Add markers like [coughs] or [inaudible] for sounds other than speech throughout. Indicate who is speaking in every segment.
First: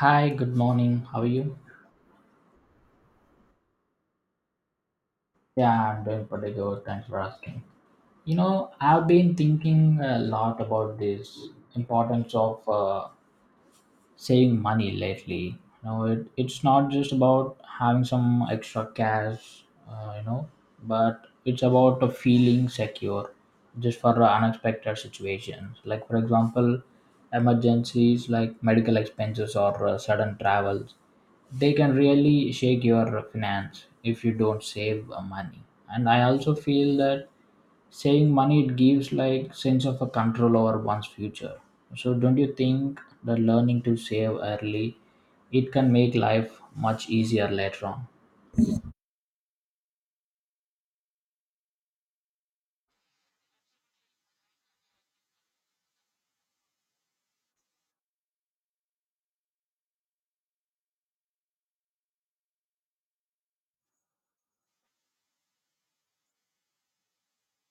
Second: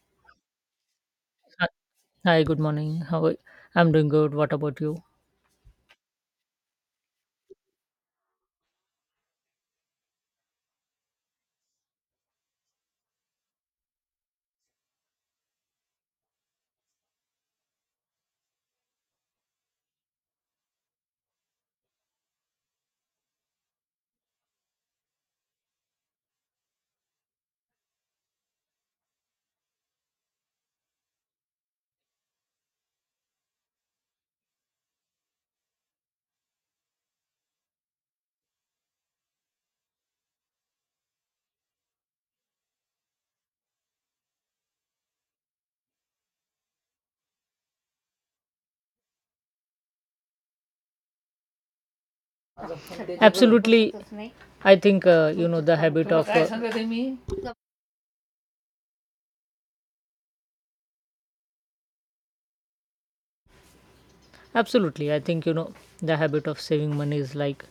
Speaker 1: Hi, good morning. How are you?
Speaker 2: Hi, good morning. I'm doing good. What about you?
Speaker 1: Yeah, I'm doing pretty good. Thanks for asking. You know, I've been thinking a lot about this importance of saving money lately. You know, it's not just about having some extra cash, uh, you know, but it's about a feeling secure just for unexpected situations. Like, for example, emergencies like medical expenses or sudden travels, they can really shake your finance if you don't save money. And I also feel that saying money it gives like sense of a control over one's future. So don't you think the learning to save early it can make life much easier later on?
Speaker 2: Absolutely. I think you know the habit of absolutely. I think, you know, the habit of saving money is like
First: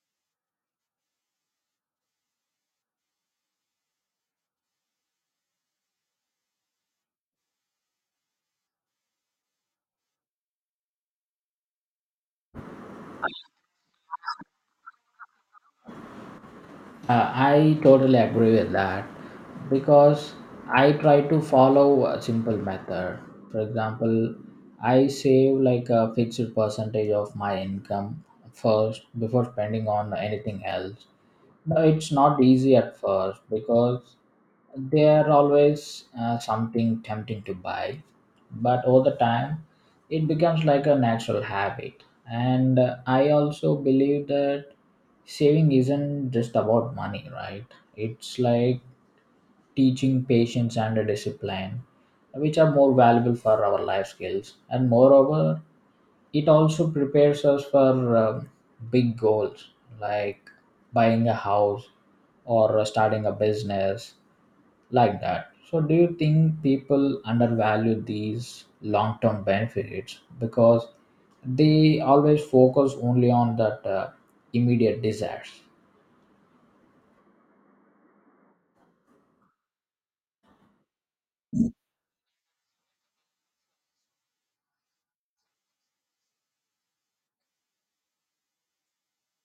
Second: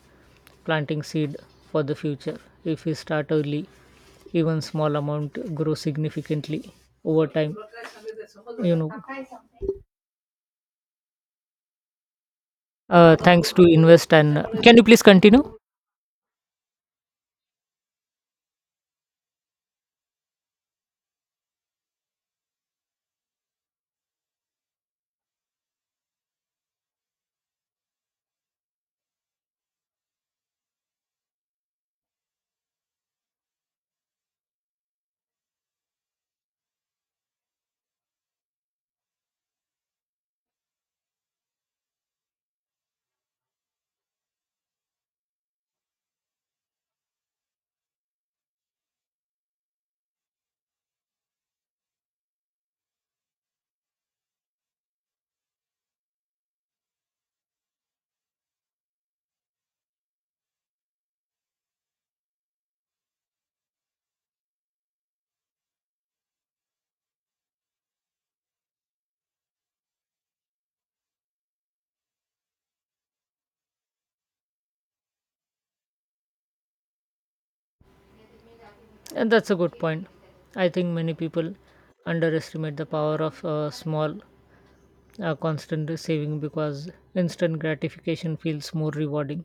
Speaker 2: planting seed for the future. If we start early, even small amount grow significantly over time. You know, Thanks to invest and can you please continue?
Speaker 1: I totally agree with that because I try to follow a simple method. For example, I save like a fixed percentage of my income first before spending on anything else. No, it's not easy at first because there are always something tempting to buy, but over the time it becomes like a natural habit. And I also believe that saving isn't just about money, right? It's like teaching patience and a discipline, which are more valuable for our life skills. And moreover, it also prepares us for big goals like buying a house or starting a business like that. So, do you think people undervalue these long term benefits because they always focus only on that immediate desires?
Speaker 2: And that's a good point. I think many people underestimate the power of small constant saving because instant gratification feels more rewarding,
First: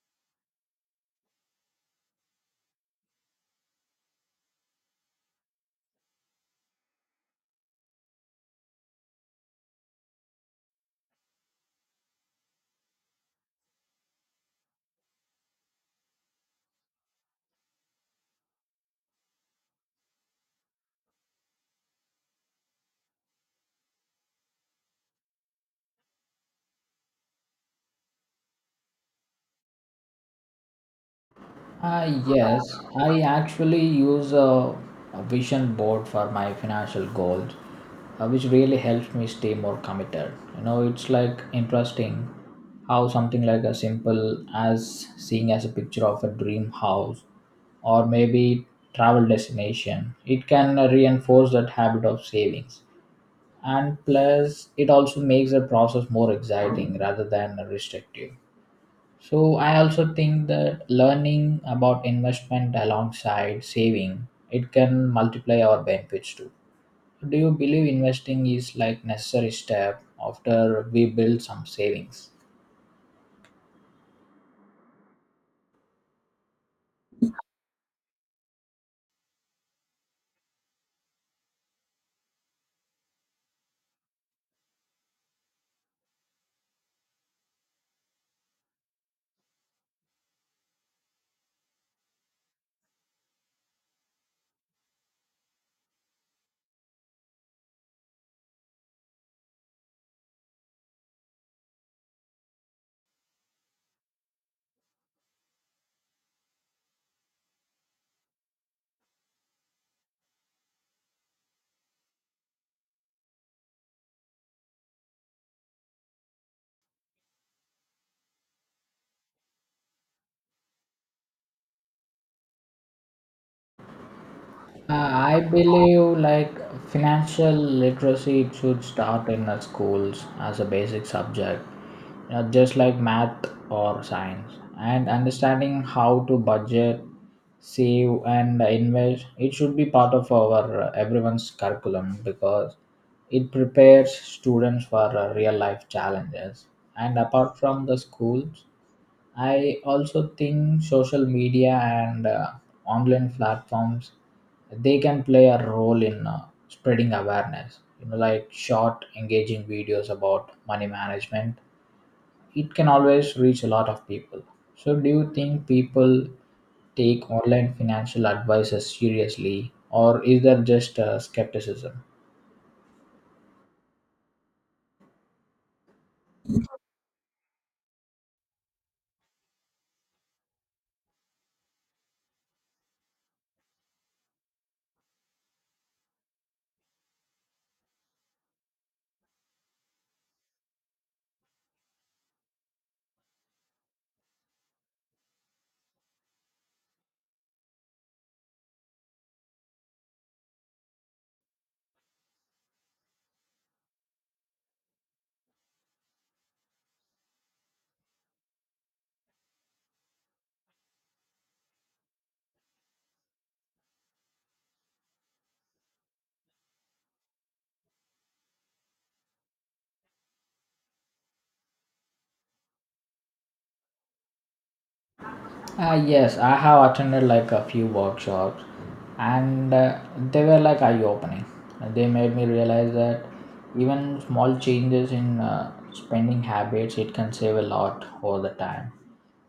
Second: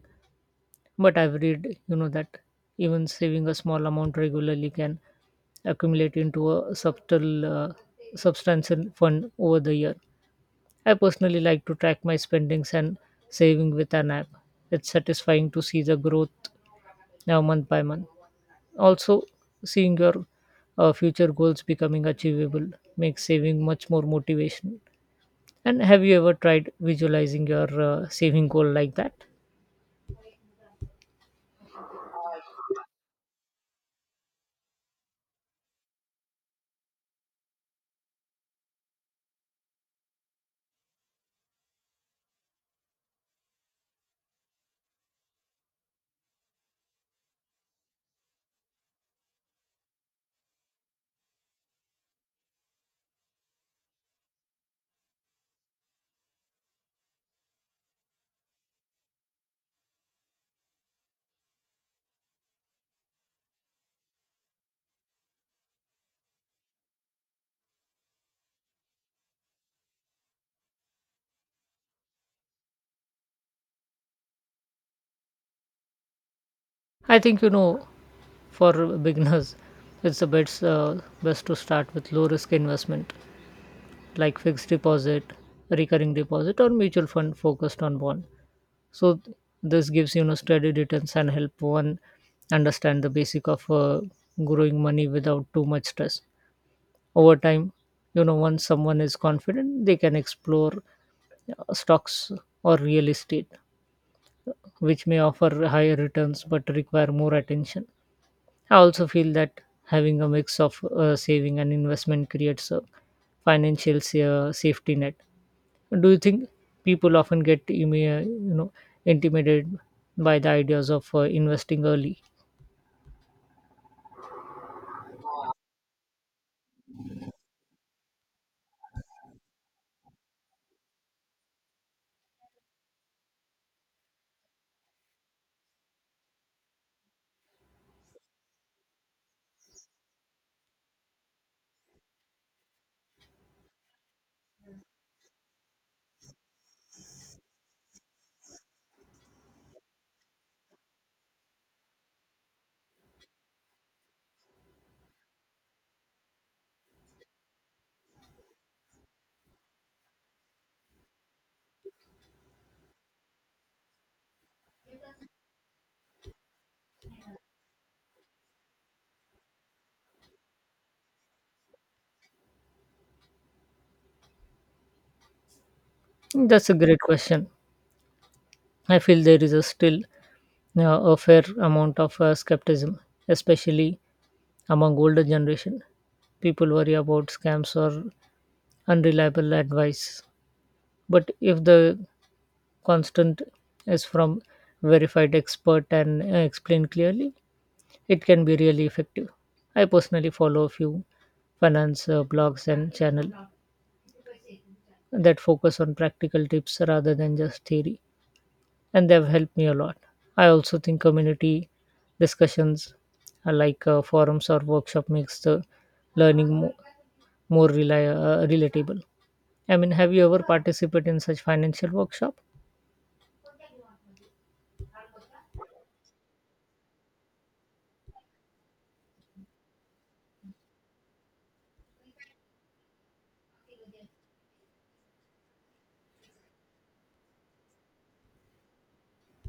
Speaker 2: but I've read, you know, that even saving a small amount regularly can accumulate into a subtle substantial fund over the year. I personally like to track my spendings and saving with an app. It's satisfying to see the growth now month by month. Also, seeing your future goals becoming achievable makes saving much more motivational. And have you ever tried visualizing your saving goal like that?
Speaker 1: Yes, I actually use a vision board for my financial goals, which really helps me stay more committed. You know, it's like interesting how something like as simple as seeing as a picture of a dream house or maybe travel destination, it can reinforce that habit of savings. And plus, it also makes the process more exciting rather than restrictive. So I also think that learning about investment alongside saving it can multiply our benefits too. Do you believe investing is like necessary step after we build some savings?
Speaker 2: I think, you know, for beginners, it's the best best to start with low risk investment like fixed deposit, recurring deposit, or mutual fund focused on bond. So th- this gives, you know, steady returns and help one understand the basic of growing money without too much stress over time. You know, once someone is confident, they can explore stocks or real estate, which may offer higher returns but require more attention. I also feel that having a mix of saving and investment creates a safety net. Do you think people often get intimidated by the ideas of investing early?
Speaker 1: Uh, I believe like financial literacy it should start in the schools as a basic subject, you know, just like math or science. And understanding how to budget, save, and invest it should be part of our everyone's curriculum because it prepares students for real life challenges. And apart from the schools, I also think social media and online platforms they can play a role in spreading awareness. You know, like short, engaging videos about money management, it can always reach a lot of people. So, do you think people take online financial advisors seriously, or is there just skepticism?
Speaker 2: That's a great question. I feel there is a still uh, a fair amount of skepticism, especially among older generation. People worry about scams or unreliable advice. But if the constant is from verified expert and explained clearly, it can be really effective. I personally follow a few finance blogs and channel that focus on practical tips rather than just theory, and they've helped me a lot. I also think community discussions, like forums or workshop, makes the learning relatable. I mean, have you ever participated in such financial workshop?
Speaker 1: Yes, I have attended like a few workshops and they were like eye opening. They made me realize that even small changes in spending habits it can save a lot over the time.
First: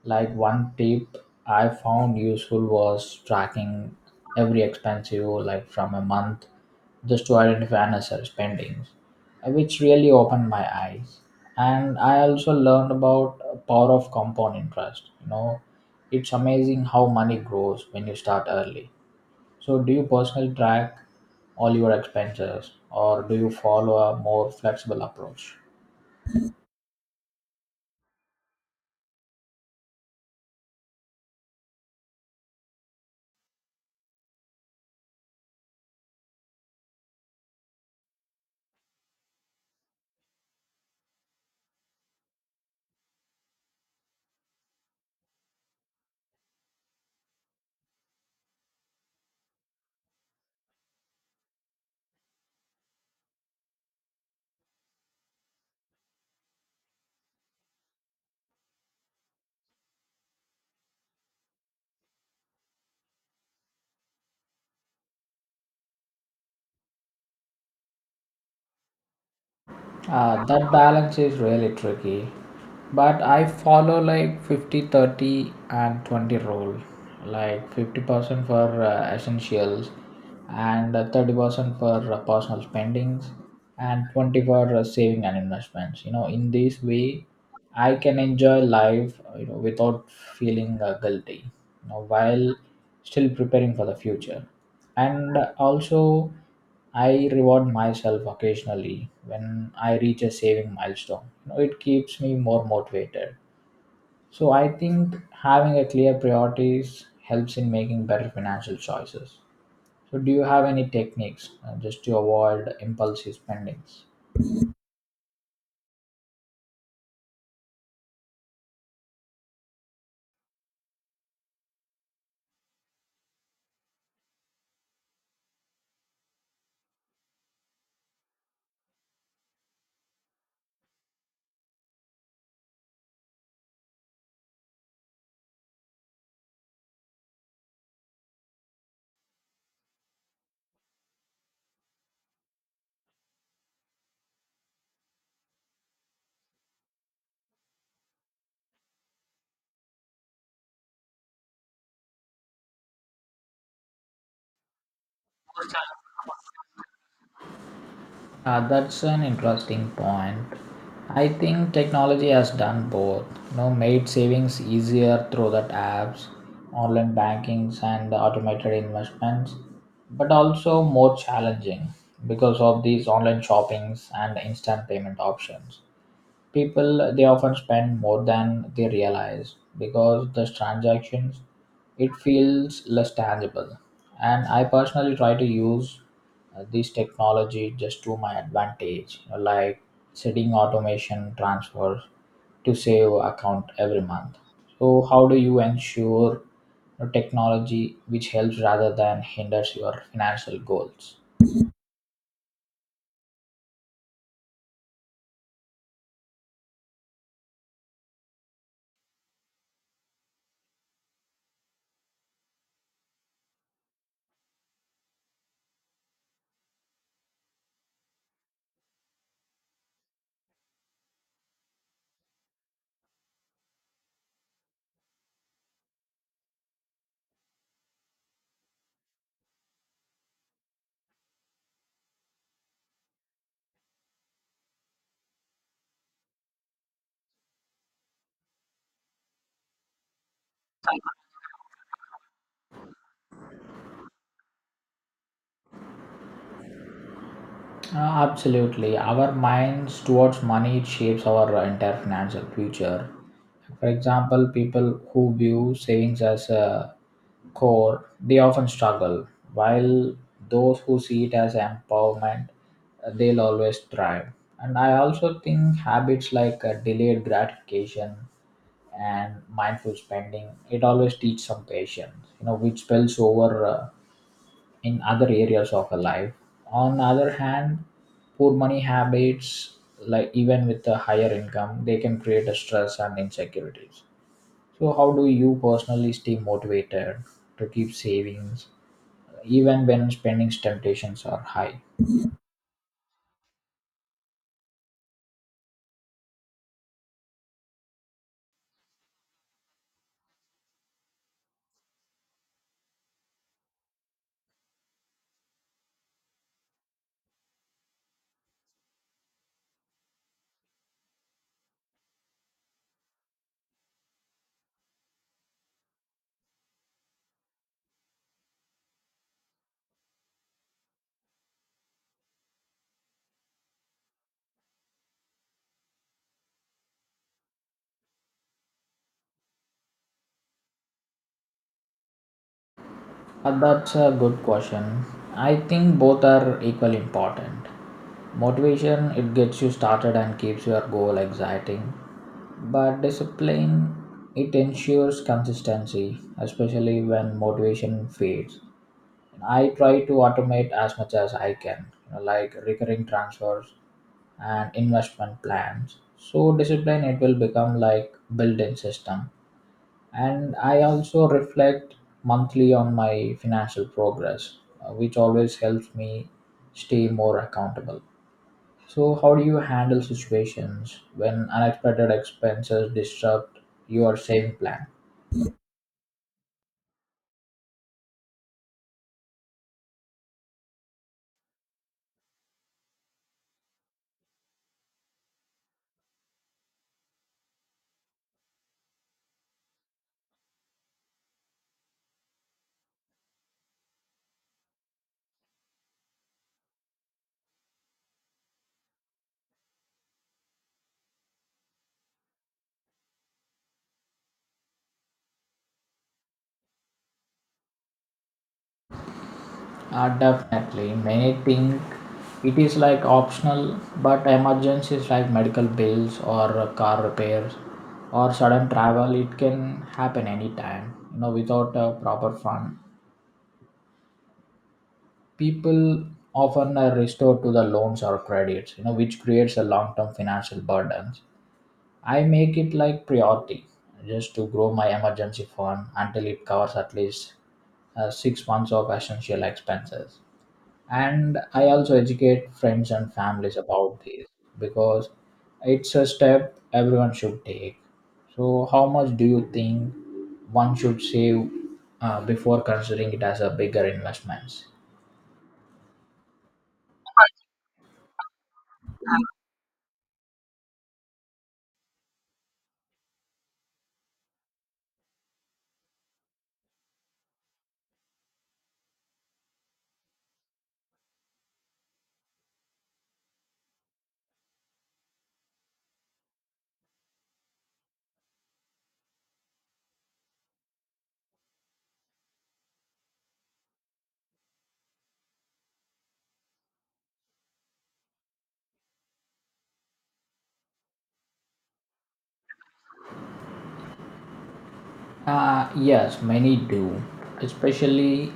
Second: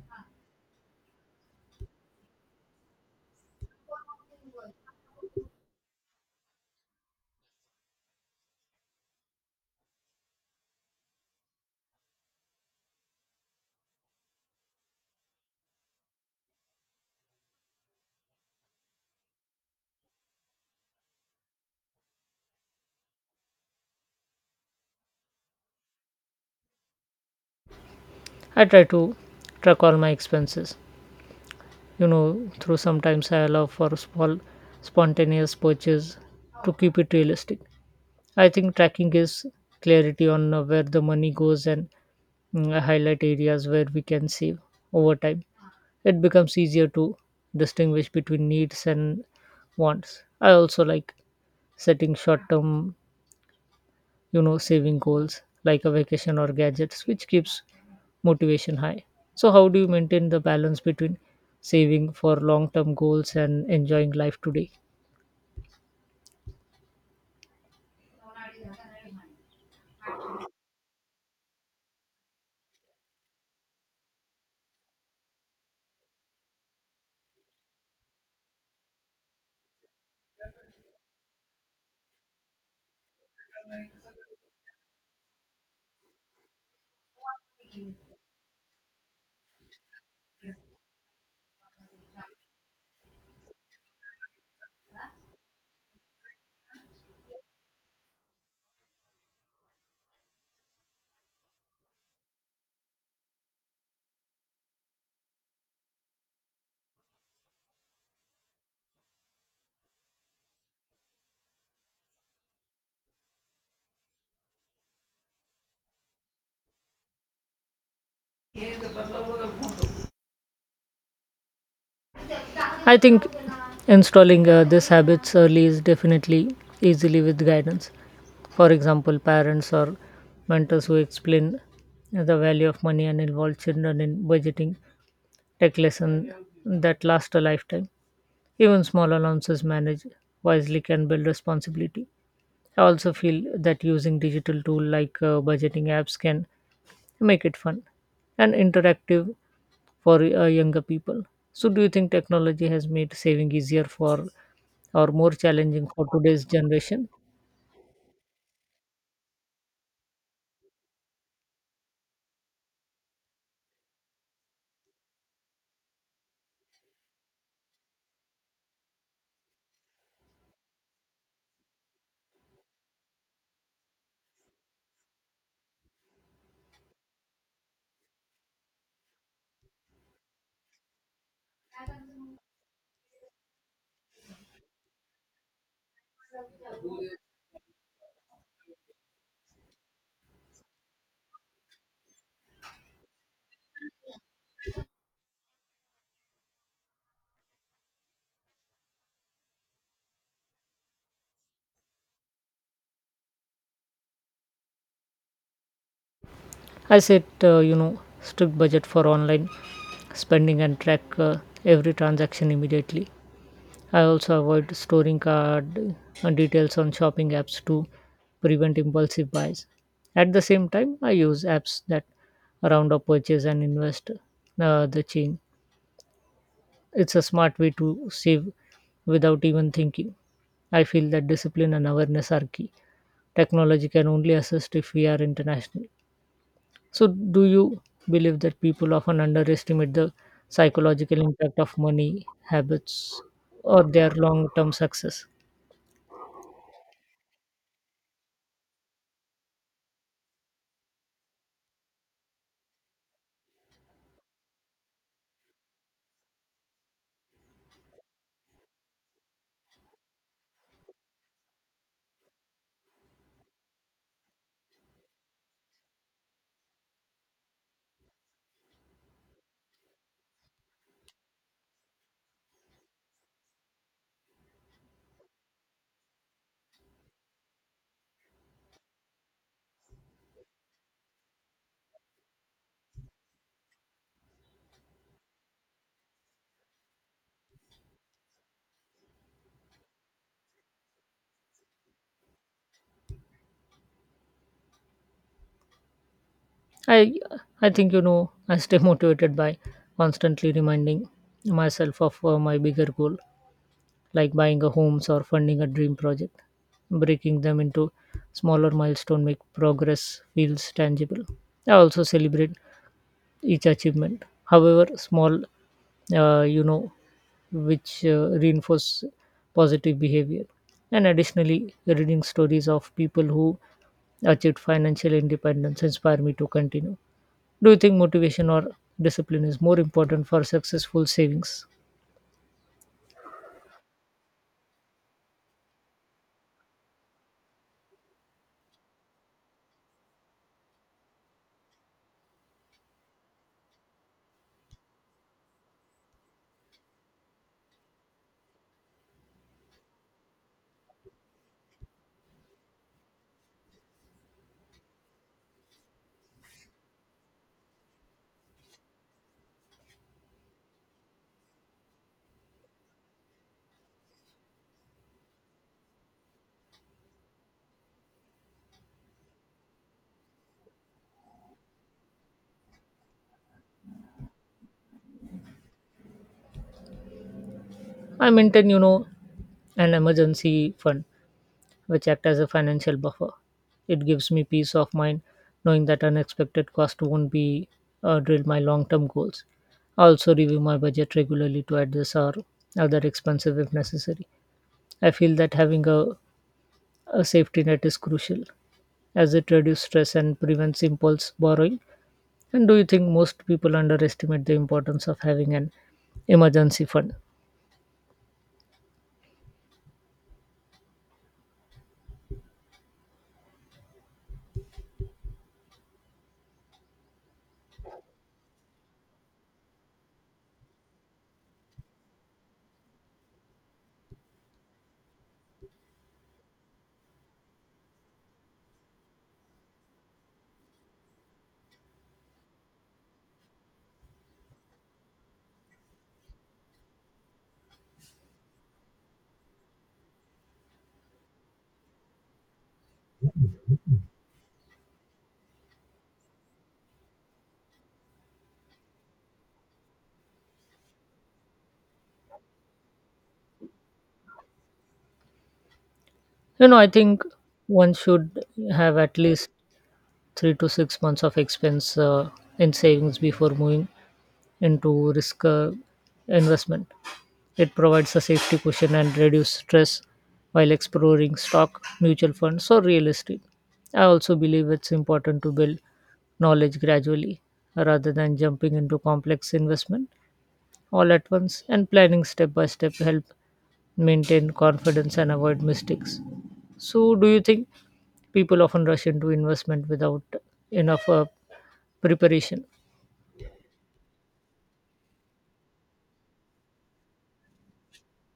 Speaker 1: Like one tip I found useful was tracking every expense you like from a month just to identify unnecessary spendings, which really opened my eyes. And I also learned about power of compound interest. You know, it's amazing how money grows when you start early. So, do you personally track all your expenses or do you follow a more flexible approach?
Speaker 2: I try to track all my expenses. You know, through sometimes I allow for small spontaneous purchase to keep it realistic. I think tracking gives clarity on where the money goes, and I highlight areas where we can save over time. It becomes easier to distinguish between needs and wants. I also like setting short term, you know, saving goals like a vacation or gadgets, which keeps motivation high. So how do you maintain the balance between saving for long term goals and enjoying life today?
Speaker 1: That balance is really tricky. But I follow like 50 30 and 20 rule. Like 50% for essentials and 30% for personal spendings and 20 for saving and investments. You know, in this way I can enjoy life, you know, without feeling guilty, you know, while still preparing for the future. And also I reward myself occasionally when I reach a saving milestone. You know, it keeps me more motivated. So I think having a clear priorities helps in making better financial choices. So do you have any techniques just to avoid impulsive spendings?
Speaker 2: I think installing these habits early is definitely easily with guidance. For example, parents or mentors who explain the value of money and involve children in budgeting tech lesson that last a lifetime. Even small allowances managed wisely can build responsibility. I also feel that using digital tool like budgeting apps can make it fun and interactive for younger people. So, do you think technology has made saving easier for or more challenging for today's generation?
Speaker 1: That's an interesting point. I think technology has done both. You know, made savings easier through that apps, online bankings, and the automated investments, but also more challenging because of these online shoppings and instant payment options, people they often spend more than they realize because the transactions it feels less tangible. And I personally try to use this technology just to my advantage, you know, like setting automation transfers to save account every month. So how do you ensure, you know, technology which helps rather than hinders your financial goals?
Speaker 2: I set you know, strict budget for online spending and track every transaction immediately. I also avoid storing card details on shopping apps to prevent impulsive buys. At the same time, I use apps that round up purchase and invest the change. It's a smart way to save without even thinking. I feel that discipline and awareness are key. Technology can only assist if we are international. So, do you believe that people often underestimate the psychological impact of money habits or their long term success?
Speaker 1: Absolutely. Our minds towards money it shapes our entire financial future. For example, people who view savings as a core, they often struggle, while those who see it as empowerment, they'll always thrive. And I also think habits like delayed gratification and mindful spending, it always teach some patience, you know, which spells over in other areas of her life. On the other hand, poor money habits, like even with a higher income, they can create a stress and insecurities. So, how do you personally stay motivated to keep savings even when spending temptations are high?
Speaker 2: I I think, you know, I stay motivated by constantly reminding myself of my bigger goal, like buying a home or funding a dream project. Breaking them into smaller milestone make progress feels tangible. I also celebrate each achievement, however small, uh, you know, which reinforce positive behavior. And additionally, reading stories of people who achieved financial independence inspire me to continue. Do you think motivation or discipline is more important for successful savings?
Speaker 1: That's a good question. I think both are equally important. Motivation, it gets you started and keeps your goal exciting. But discipline, it ensures consistency, especially when motivation fades. I try to automate as much as I can, you know, like recurring transfers and investment plans. So discipline, it will become like built-in system. And I also reflect monthly on my financial progress, which always helps me stay more accountable. So how do you handle situations when unexpected expenses disrupt your saving plan?
Speaker 2: I maintain, you know, an emergency fund which act as a financial buffer. It gives me peace of mind knowing that unexpected cost won't be drill my long-term goals. I also review my budget regularly to address our other expenses if necessary. I feel that having a safety net is crucial as it reduces stress and prevents impulse borrowing. And do you think most people underestimate the importance of having an emergency fund?
Speaker 1: Definitely many think it is like optional, but emergencies like medical bills or car repairs or sudden travel it can happen anytime, you know, without a proper fund. People often are restored to the loans or credits, you know, which creates a long-term financial burdens. I make it like priority just to grow my emergency fund until it covers at least 6 months of essential expenses. And I also educate friends and families about this because it's a step everyone should take. So how much do you think one should save before considering it as a bigger investments?
Speaker 2: You know, I think one should have at least 3 to 6 months of expense in savings before moving into risk investment. It provides a safety cushion and reduce stress while exploring stock, mutual funds, or real estate. I also believe it's important to build knowledge gradually rather than jumping into complex investment all at once, and planning step by step help maintain confidence and avoid mistakes. So, do you think people often rush into investment without enough preparation?
Speaker 1: Yes, many do, especially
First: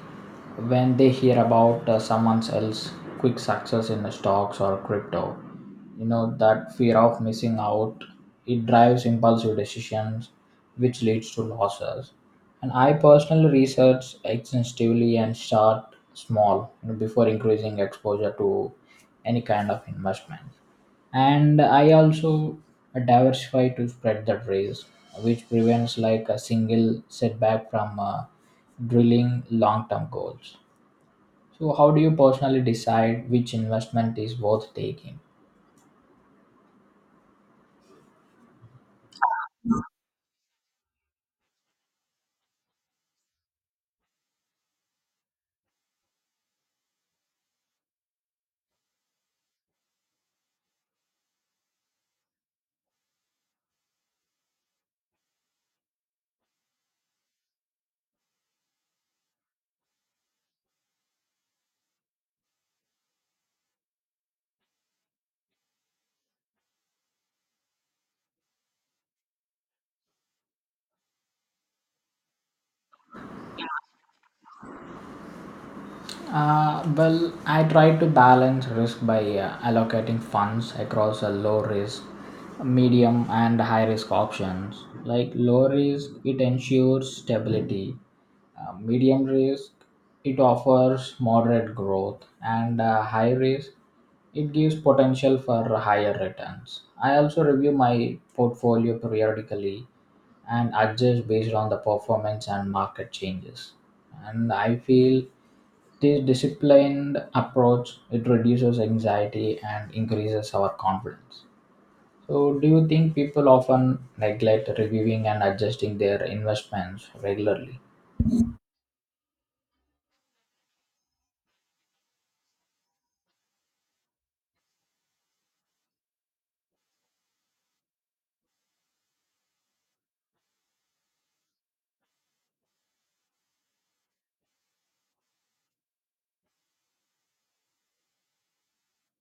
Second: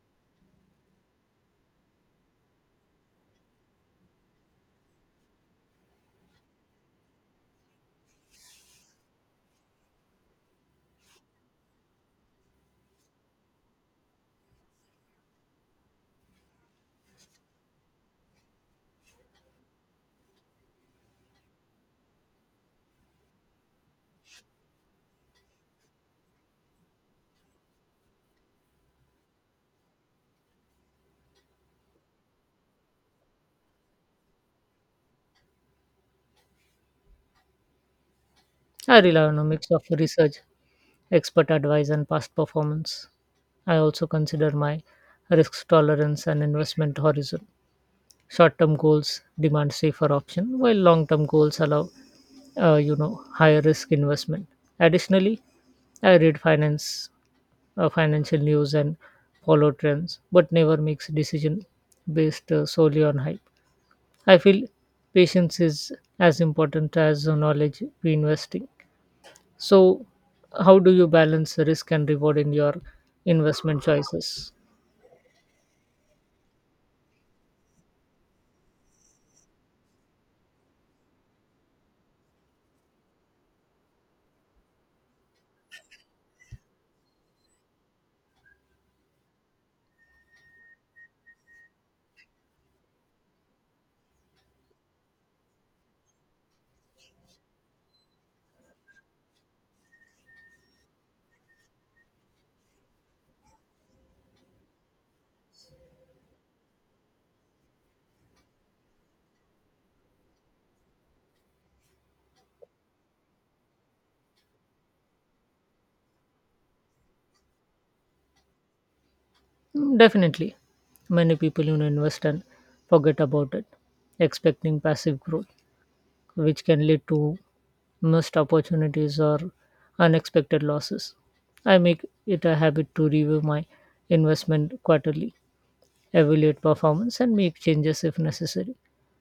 Speaker 1: when they hear about someone else's quick success in stocks or crypto. You know, that fear of missing out, it drives impulsive decisions, which leads to losses. And I personally research extensively and start small, you know, before increasing exposure to any kind of investment. And I also diversify to spread the trace, which prevents like a single setback from drilling long term goals. So how do you personally decide which investment is worth taking?
Speaker 2: I rely on a mix of research, expert advice, and past performance. I also consider my risk tolerance and investment horizon. Short-term goals demand safer option, while long-term goals allow, higher risk investment. Additionally, I read finance financial news and follow trends, but never makes decision based solely on hype. I feel patience is as important as the knowledge we investing. So, how do you balance risk and reward in your investment choices?
Speaker 1: Well, I try to balance risk by allocating funds across a low risk, medium and high risk options. Like low risk it ensures stability. Medium risk, it offers moderate growth, and high risk, it gives potential for higher returns. I also review my portfolio periodically and adjust based on the performance and market changes. And I feel this disciplined approach it reduces anxiety and increases our confidence. So, do you think people often neglect reviewing and adjusting their investments regularly?
Speaker 2: Definitely, many people, you know, invest and forget about it, expecting passive growth, which can lead to missed opportunities or unexpected losses. I make it a habit to review my investment quarterly, evaluate performance, and make changes if necessary.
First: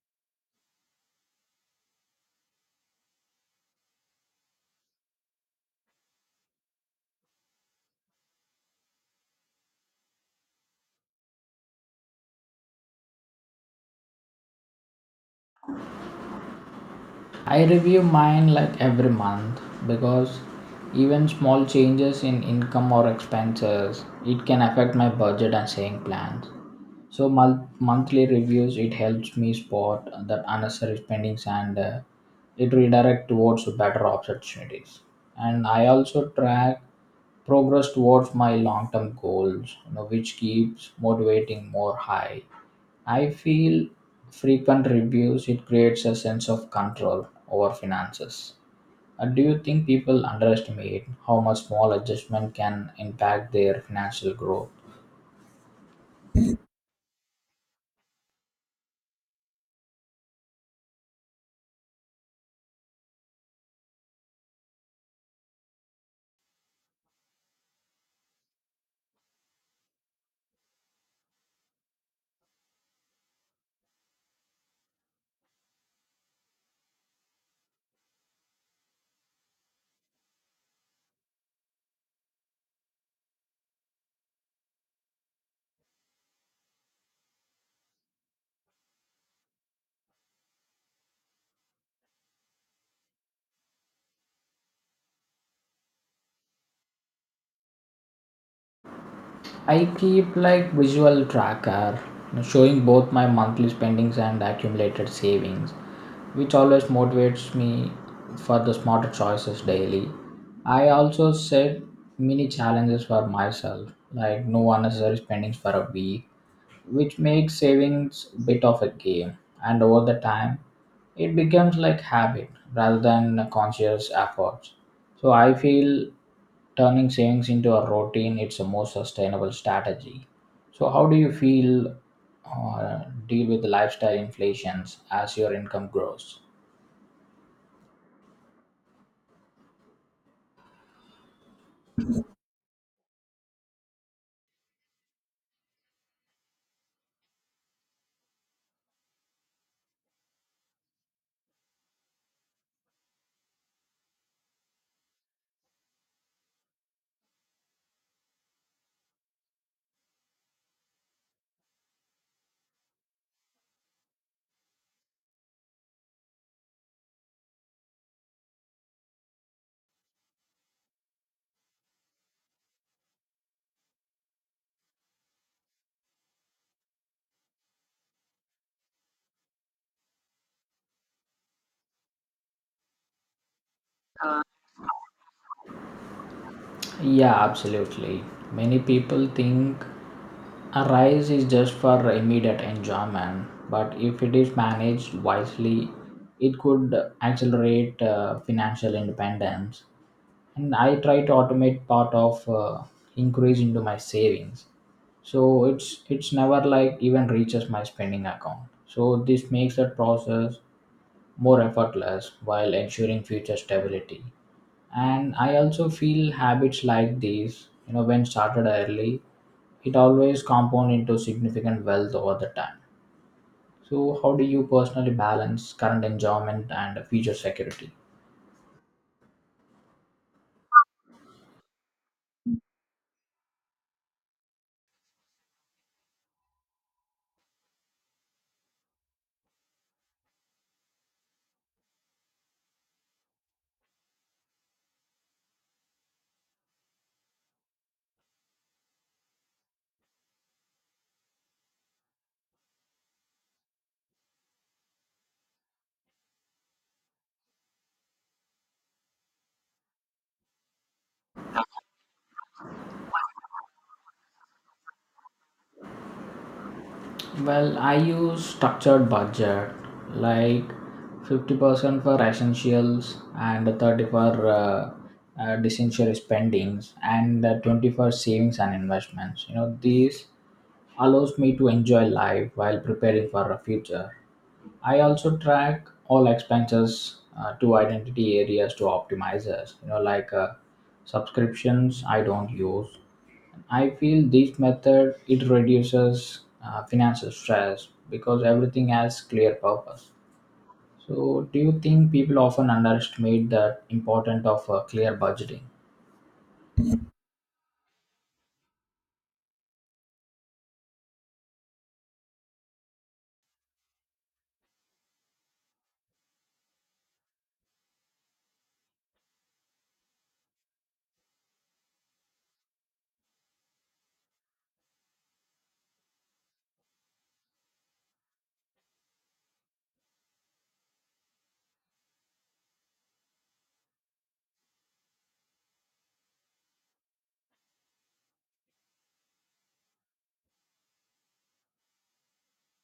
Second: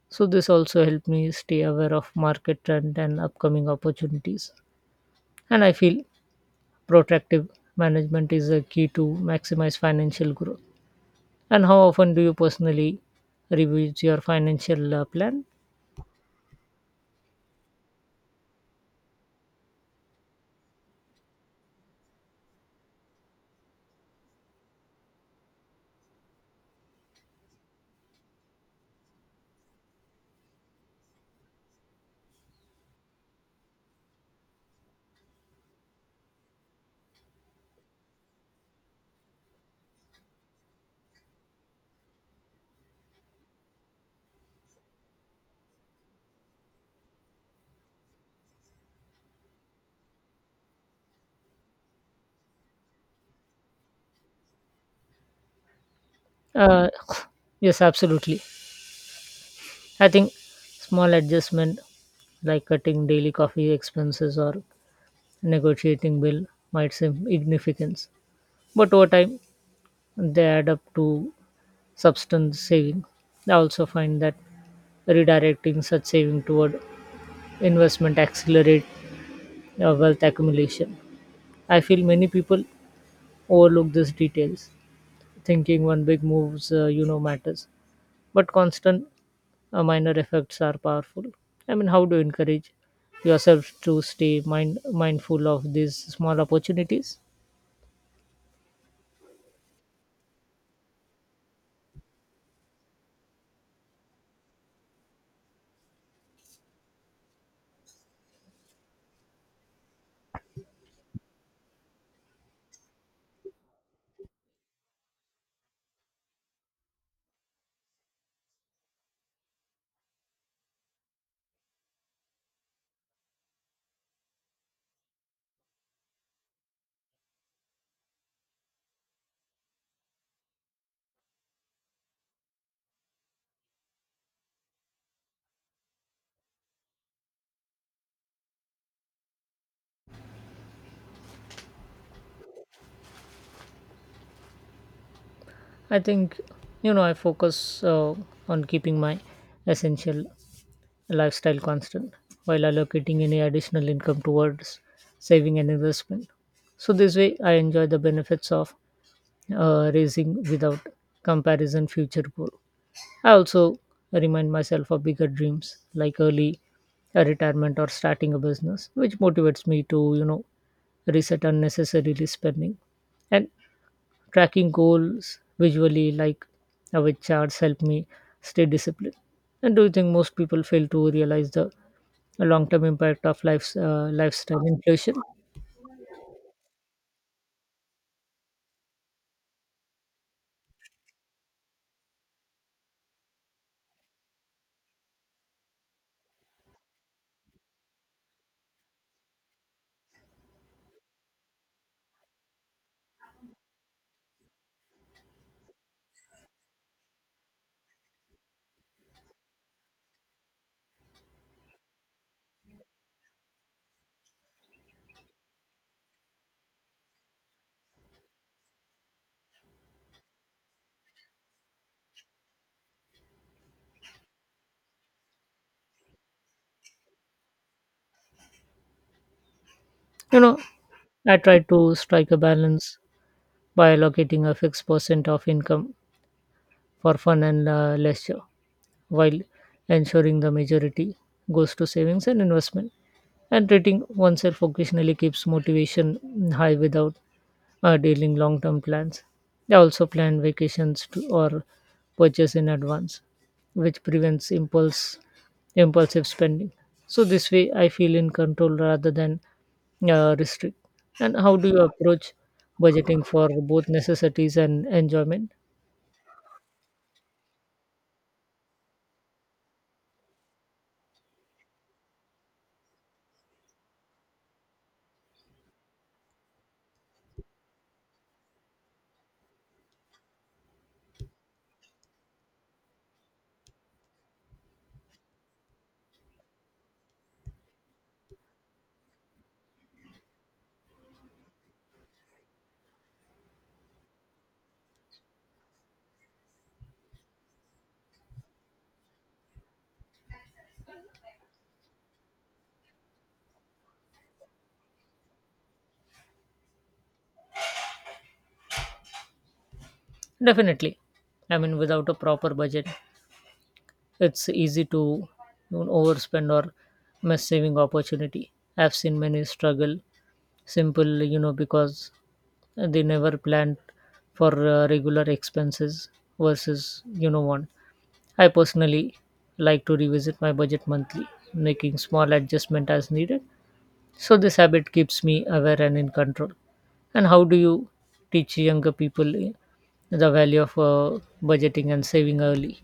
Speaker 2: So, this also helped me stay aware of market trend and upcoming opportunities. And I feel protractive management is a key to maximize financial growth. And how often do you personally review your financial plan?
Speaker 1: I review mine like every month because even small changes in income or expenses it can affect my budget and saving plans. So monthly reviews it helps me spot that unnecessary spendings and it redirect towards better opportunities. And I also track progress towards my long-term goals, you know, which keeps motivating more high. I feel frequent reviews it creates a sense of control over finances. Do you think people underestimate how much small adjustment can impact their financial growth?
Speaker 2: Uh, [laughs] [coughs] yes, absolutely. I think small adjustment like cutting daily coffee expenses or negotiating bill might seem insignificant, but over time they add up to substance saving. I also find that redirecting such saving toward investment accelerate wealth accumulation. I feel many people overlook these details, thinking one big moves, matters, but constant minor effects are powerful. I mean, how do encourage yourself to stay mindful of these small opportunities?
Speaker 1: I keep like visual tracker showing both my monthly spendings and accumulated savings, which always motivates me for the smarter choices daily. I also set mini challenges for myself, like no unnecessary spendings for a week, which makes savings a bit of a game. And over the time, it becomes like habit rather than a conscious effort. So I feel turning savings into a routine it's a more sustainable strategy. So how do you feel or deal with the lifestyle inflations as your income grows?
Speaker 2: I think, you know, I focus on keeping my essential lifestyle constant while allocating any additional income towards saving and investment. So, this way, I enjoy the benefits of raising without comparison future goal. I also remind myself of bigger dreams like early retirement or starting a business, which motivates me to, you know, reset unnecessarily spending. And tracking goals visually like with charts help me stay disciplined. And do you think most people fail to realize the long-term impact of life's lifestyle inflation?
Speaker 1: Yeah, absolutely. Many people think a rise is just for immediate enjoyment, but if it is managed wisely, it could accelerate financial independence. And I try to automate part of increase into my savings, so it's never like even reaches my spending account. So this makes the process more effortless while ensuring future stability. And I also feel habits like these, you know, when started early it always compound into significant wealth over the time. So how do you personally balance current enjoyment and future security?
Speaker 2: You know, I try to strike a balance by allocating a fixed percent of income for fun and leisure while ensuring the majority goes to savings and investment. And treating oneself occasionally keeps motivation high without dealing long-term plans. They also plan vacations to, or purchase in advance, which prevents impulse impulsive spending. So this way, I feel in control rather than restrict. And how do you approach budgeting for both necessities and enjoyment?
Speaker 1: Well, I use structured budget like 50% for essentials and 30 for disessential spendings and 20 for savings and investments, you know. These allows me to enjoy life while preparing for a future. I also track all expenses to identity areas to optimizers, you know, like subscriptions I don't use. I feel this method it reduces financial stress because everything has clear purpose. So, do you think people often underestimate the importance of clear budgeting?
Speaker 2: Definitely. I mean, without a proper budget, it's easy to, you know, overspend or miss saving opportunity. I've seen many struggle simple, you know, because they never planned for regular expenses versus, you know, one. I personally like to revisit my budget monthly, making small adjustment as needed. So this habit keeps me aware and in control. And how do you teach younger people the value of budgeting and saving early?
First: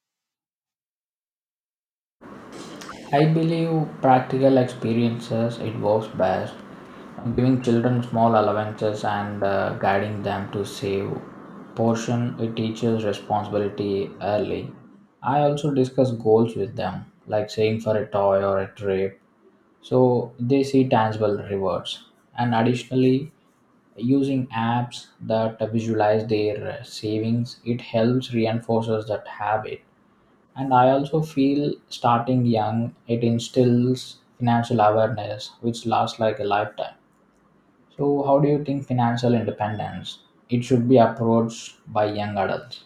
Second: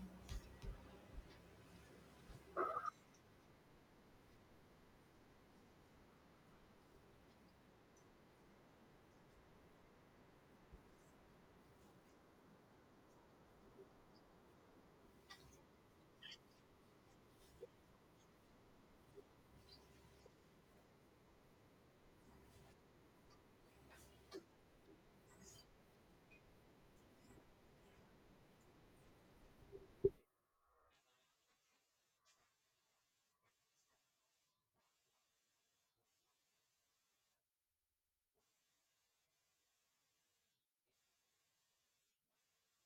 Speaker 1: I believe practical experiences it works best. Giving children small allowances and guiding them to save portion it teaches responsibility early. I also discuss goals with them, like saving for a toy or a trip, so they see tangible rewards. And additionally, using apps that visualize their savings it helps reinforces that habit. And I also feel starting young, it instills financial awareness, which lasts like a lifetime. So, how do you think financial independence? It should be approached by young adults.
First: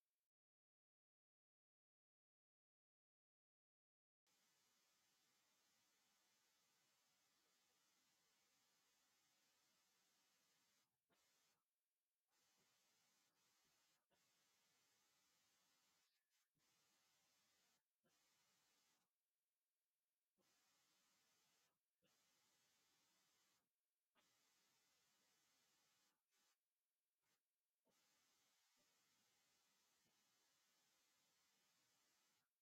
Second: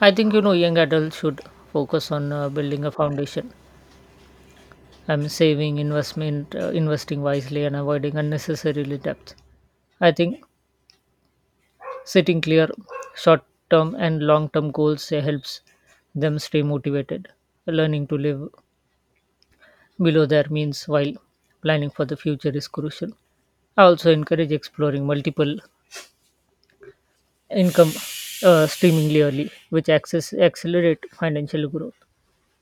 Speaker 2: I think, you know, young adults should focus on building a foundation. I'm saving, investing wisely, and avoiding unnecessarily debt. I think setting clear short-term and long-term goals helps them stay motivated. Learning to live below their means while planning for the future is crucial. I also encourage exploring multiple income streamingly early, which access accelerate financial growth.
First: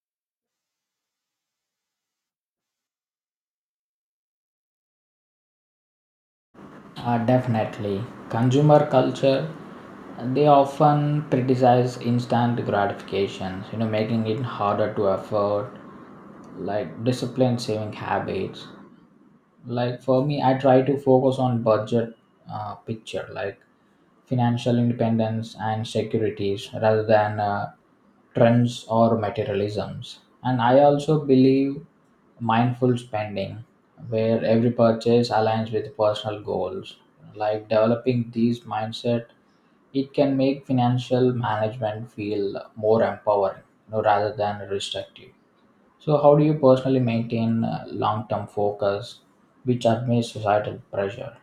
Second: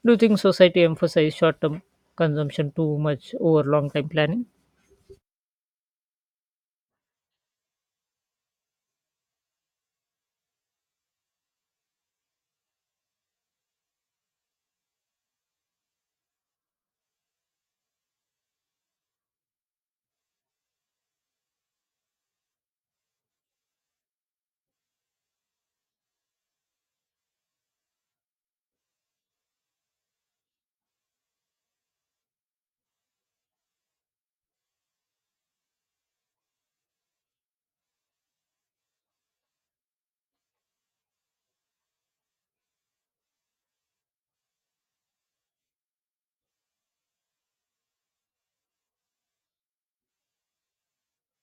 Speaker 2: Do you think society emphasizes short-term consumption too much over long-term planning?
Speaker 1: Definitely. Consumer culture, they often criticize instant gratifications, you know, making it harder to afford like disciplined saving habits. Like for me, I try to focus on budget picture like financial independence and securities rather than trends or materialisms. And I also believe mindful spending where every purchase aligns with personal goals, like developing these mindset it can make financial management feel more empowering, you know, rather than restrictive. So, how do you personally maintain long term focus, which amidst societal pressure?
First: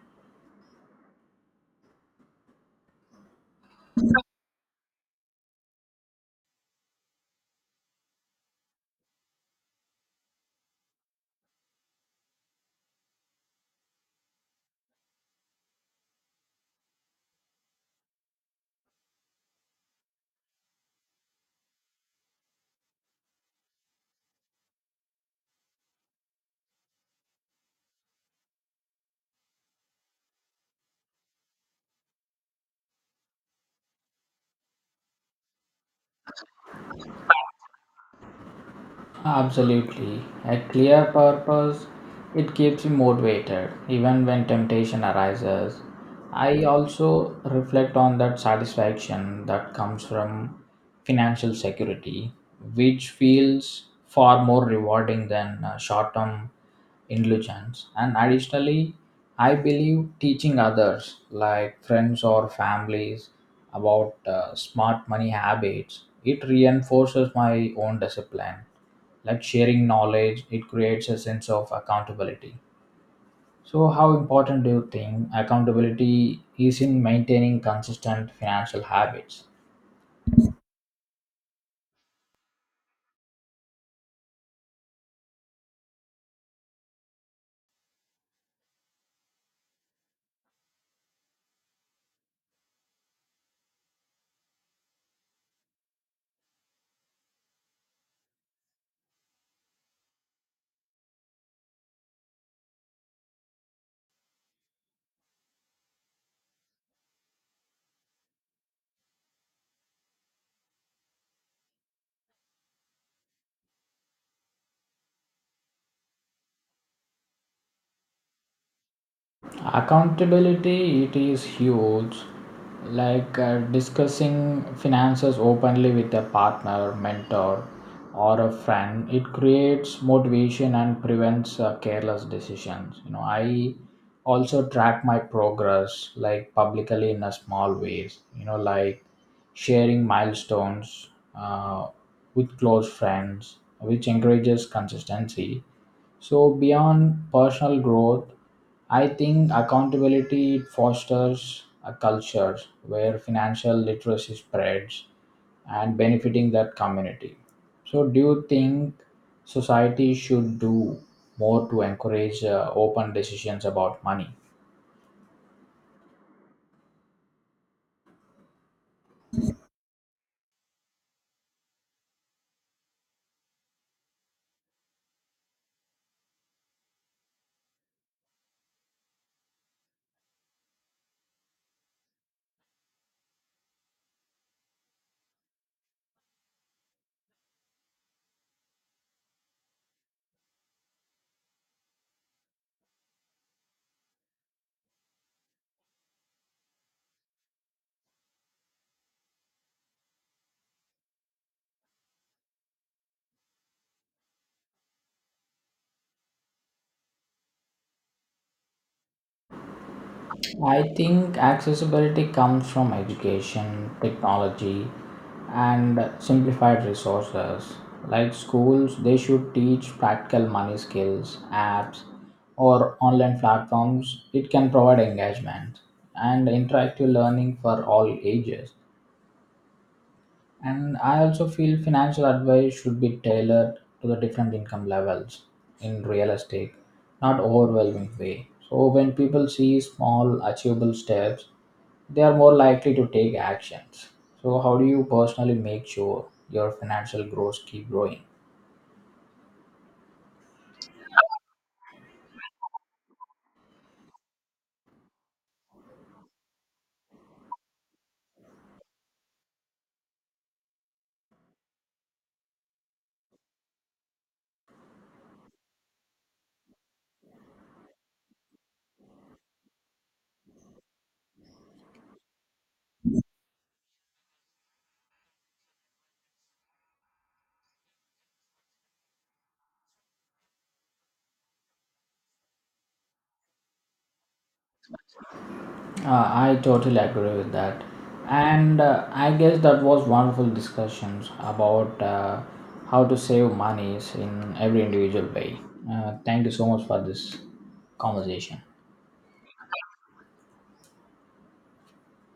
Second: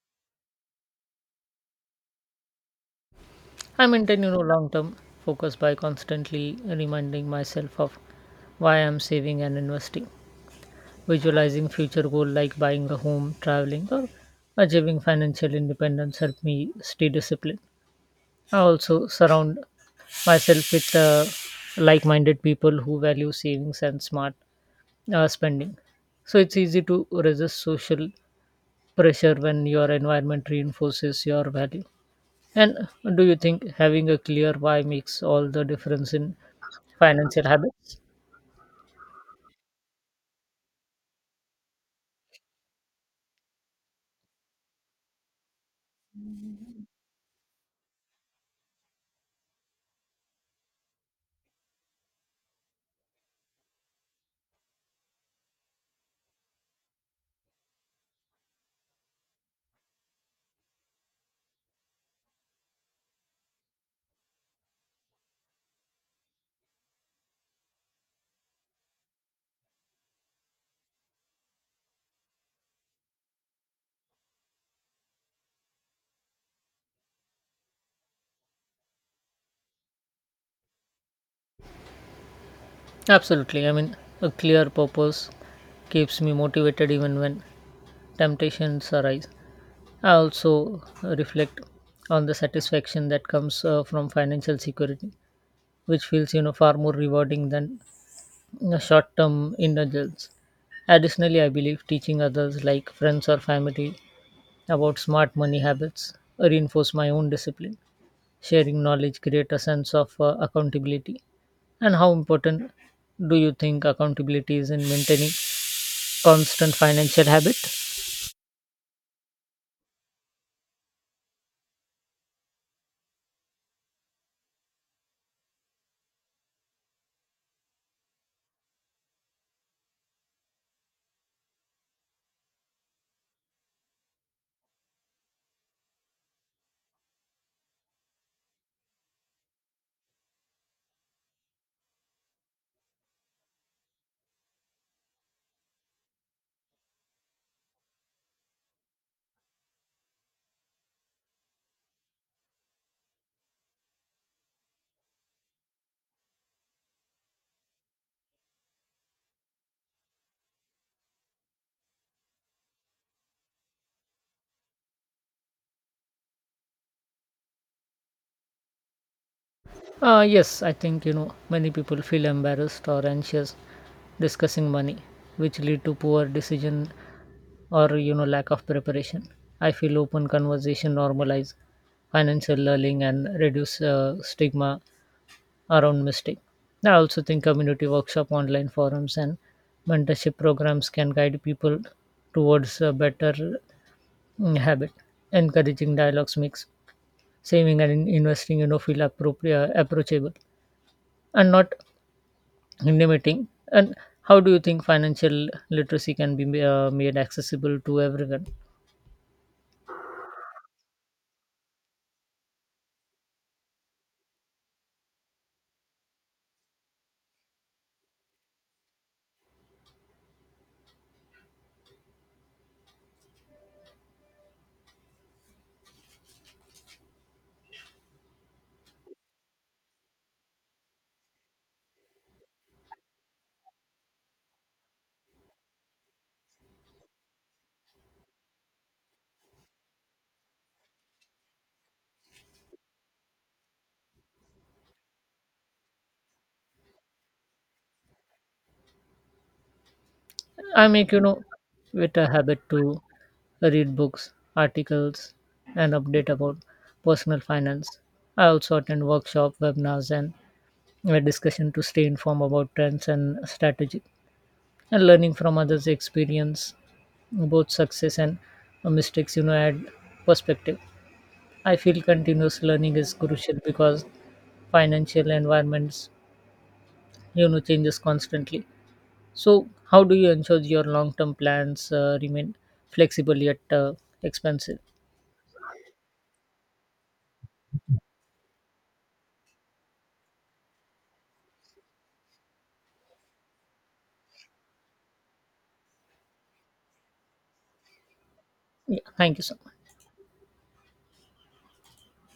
Speaker 2: I maintain, you know, long-term focus by constantly reminding myself of why I'm saving and investing. Visualizing future goal like buying a home, traveling, or achieving financial independence help me stay disciplined. I also surround myself with like-minded people who value savings and smart spending. So it's easy to resist social pressure when your environment reinforces your value. And do you think having a clear why makes all the difference in financial habits?
Speaker 1: Absolutely. A clear purpose, it keeps you motivated even when temptation arises. I also reflect on that satisfaction that comes from financial security, which feels far more rewarding than short term indulgence. And additionally, I believe teaching others, like friends or families, about smart money habits, it reinforces my own discipline. Like sharing knowledge it creates a sense of accountability. So how important do you think accountability is in maintaining consistent financial habits?
Speaker 2: Absolutely. I mean, a clear purpose keeps me motivated even when temptations arise. I also reflect on the satisfaction that comes from financial security, which feels, you know, far more rewarding than, you know, short-term indulgence. Additionally, I believe teaching others like friends or family about smart money habits reinforce my own discipline. Sharing knowledge create a sense of accountability. And how important do you think accountability is in maintaining constant financial habit?
Speaker 1: Accountability, it is huge. Like discussing finances openly with a partner, mentor, or a friend, it creates motivation and prevents careless decisions. You know, I also track my progress, like publicly in a small ways. You know, like sharing milestones uh, with close friends, which encourages consistency. So beyond personal growth, I think accountability fosters a culture where financial literacy spreads and benefiting that community. So do you think society should do more to encourage open decisions about money?
Speaker 2: Yes, I think, you know, many people feel embarrassed or anxious discussing money, which lead to poor decision or, you know, lack of preparation. I feel open conversation normalize financial learning and reduce stigma around mistake. I also think community workshop, online forums, and mentorship programs can guide people towards a better, habit. Encouraging dialogues makes saving and investing, you know, feel appropriate, approachable, and not limiting. And how do you think financial literacy can be made accessible to everyone?
Speaker 1: I think accessibility comes from education, technology, and simplified resources. Like schools, they should teach practical money skills, apps, or online platforms. It can provide engagement and interactive learning for all ages. And I also feel financial advice should be tailored to the different income levels in real estate, not overwhelming way. So when people see small achievable steps, they are more likely to take actions. So how do you personally make sure your financial goals keep growing?
Speaker 2: I make, you know, it a habit to read books, articles, and update about personal finance. I also attend workshop, webinars, and a discussion to stay informed about trends and strategy. And learning from others' experience, both success and mistakes, you know, add perspective. I feel continuous learning is crucial because financial environments, you know, changes constantly. So, how do you ensure your long term plans remain flexible yet expensive?
Speaker 1: I totally agree with that. And I guess that was wonderful discussions about how to save monies in every individual way. Thank you so much for this conversation.
Speaker 2: Yeah, thank you, sir.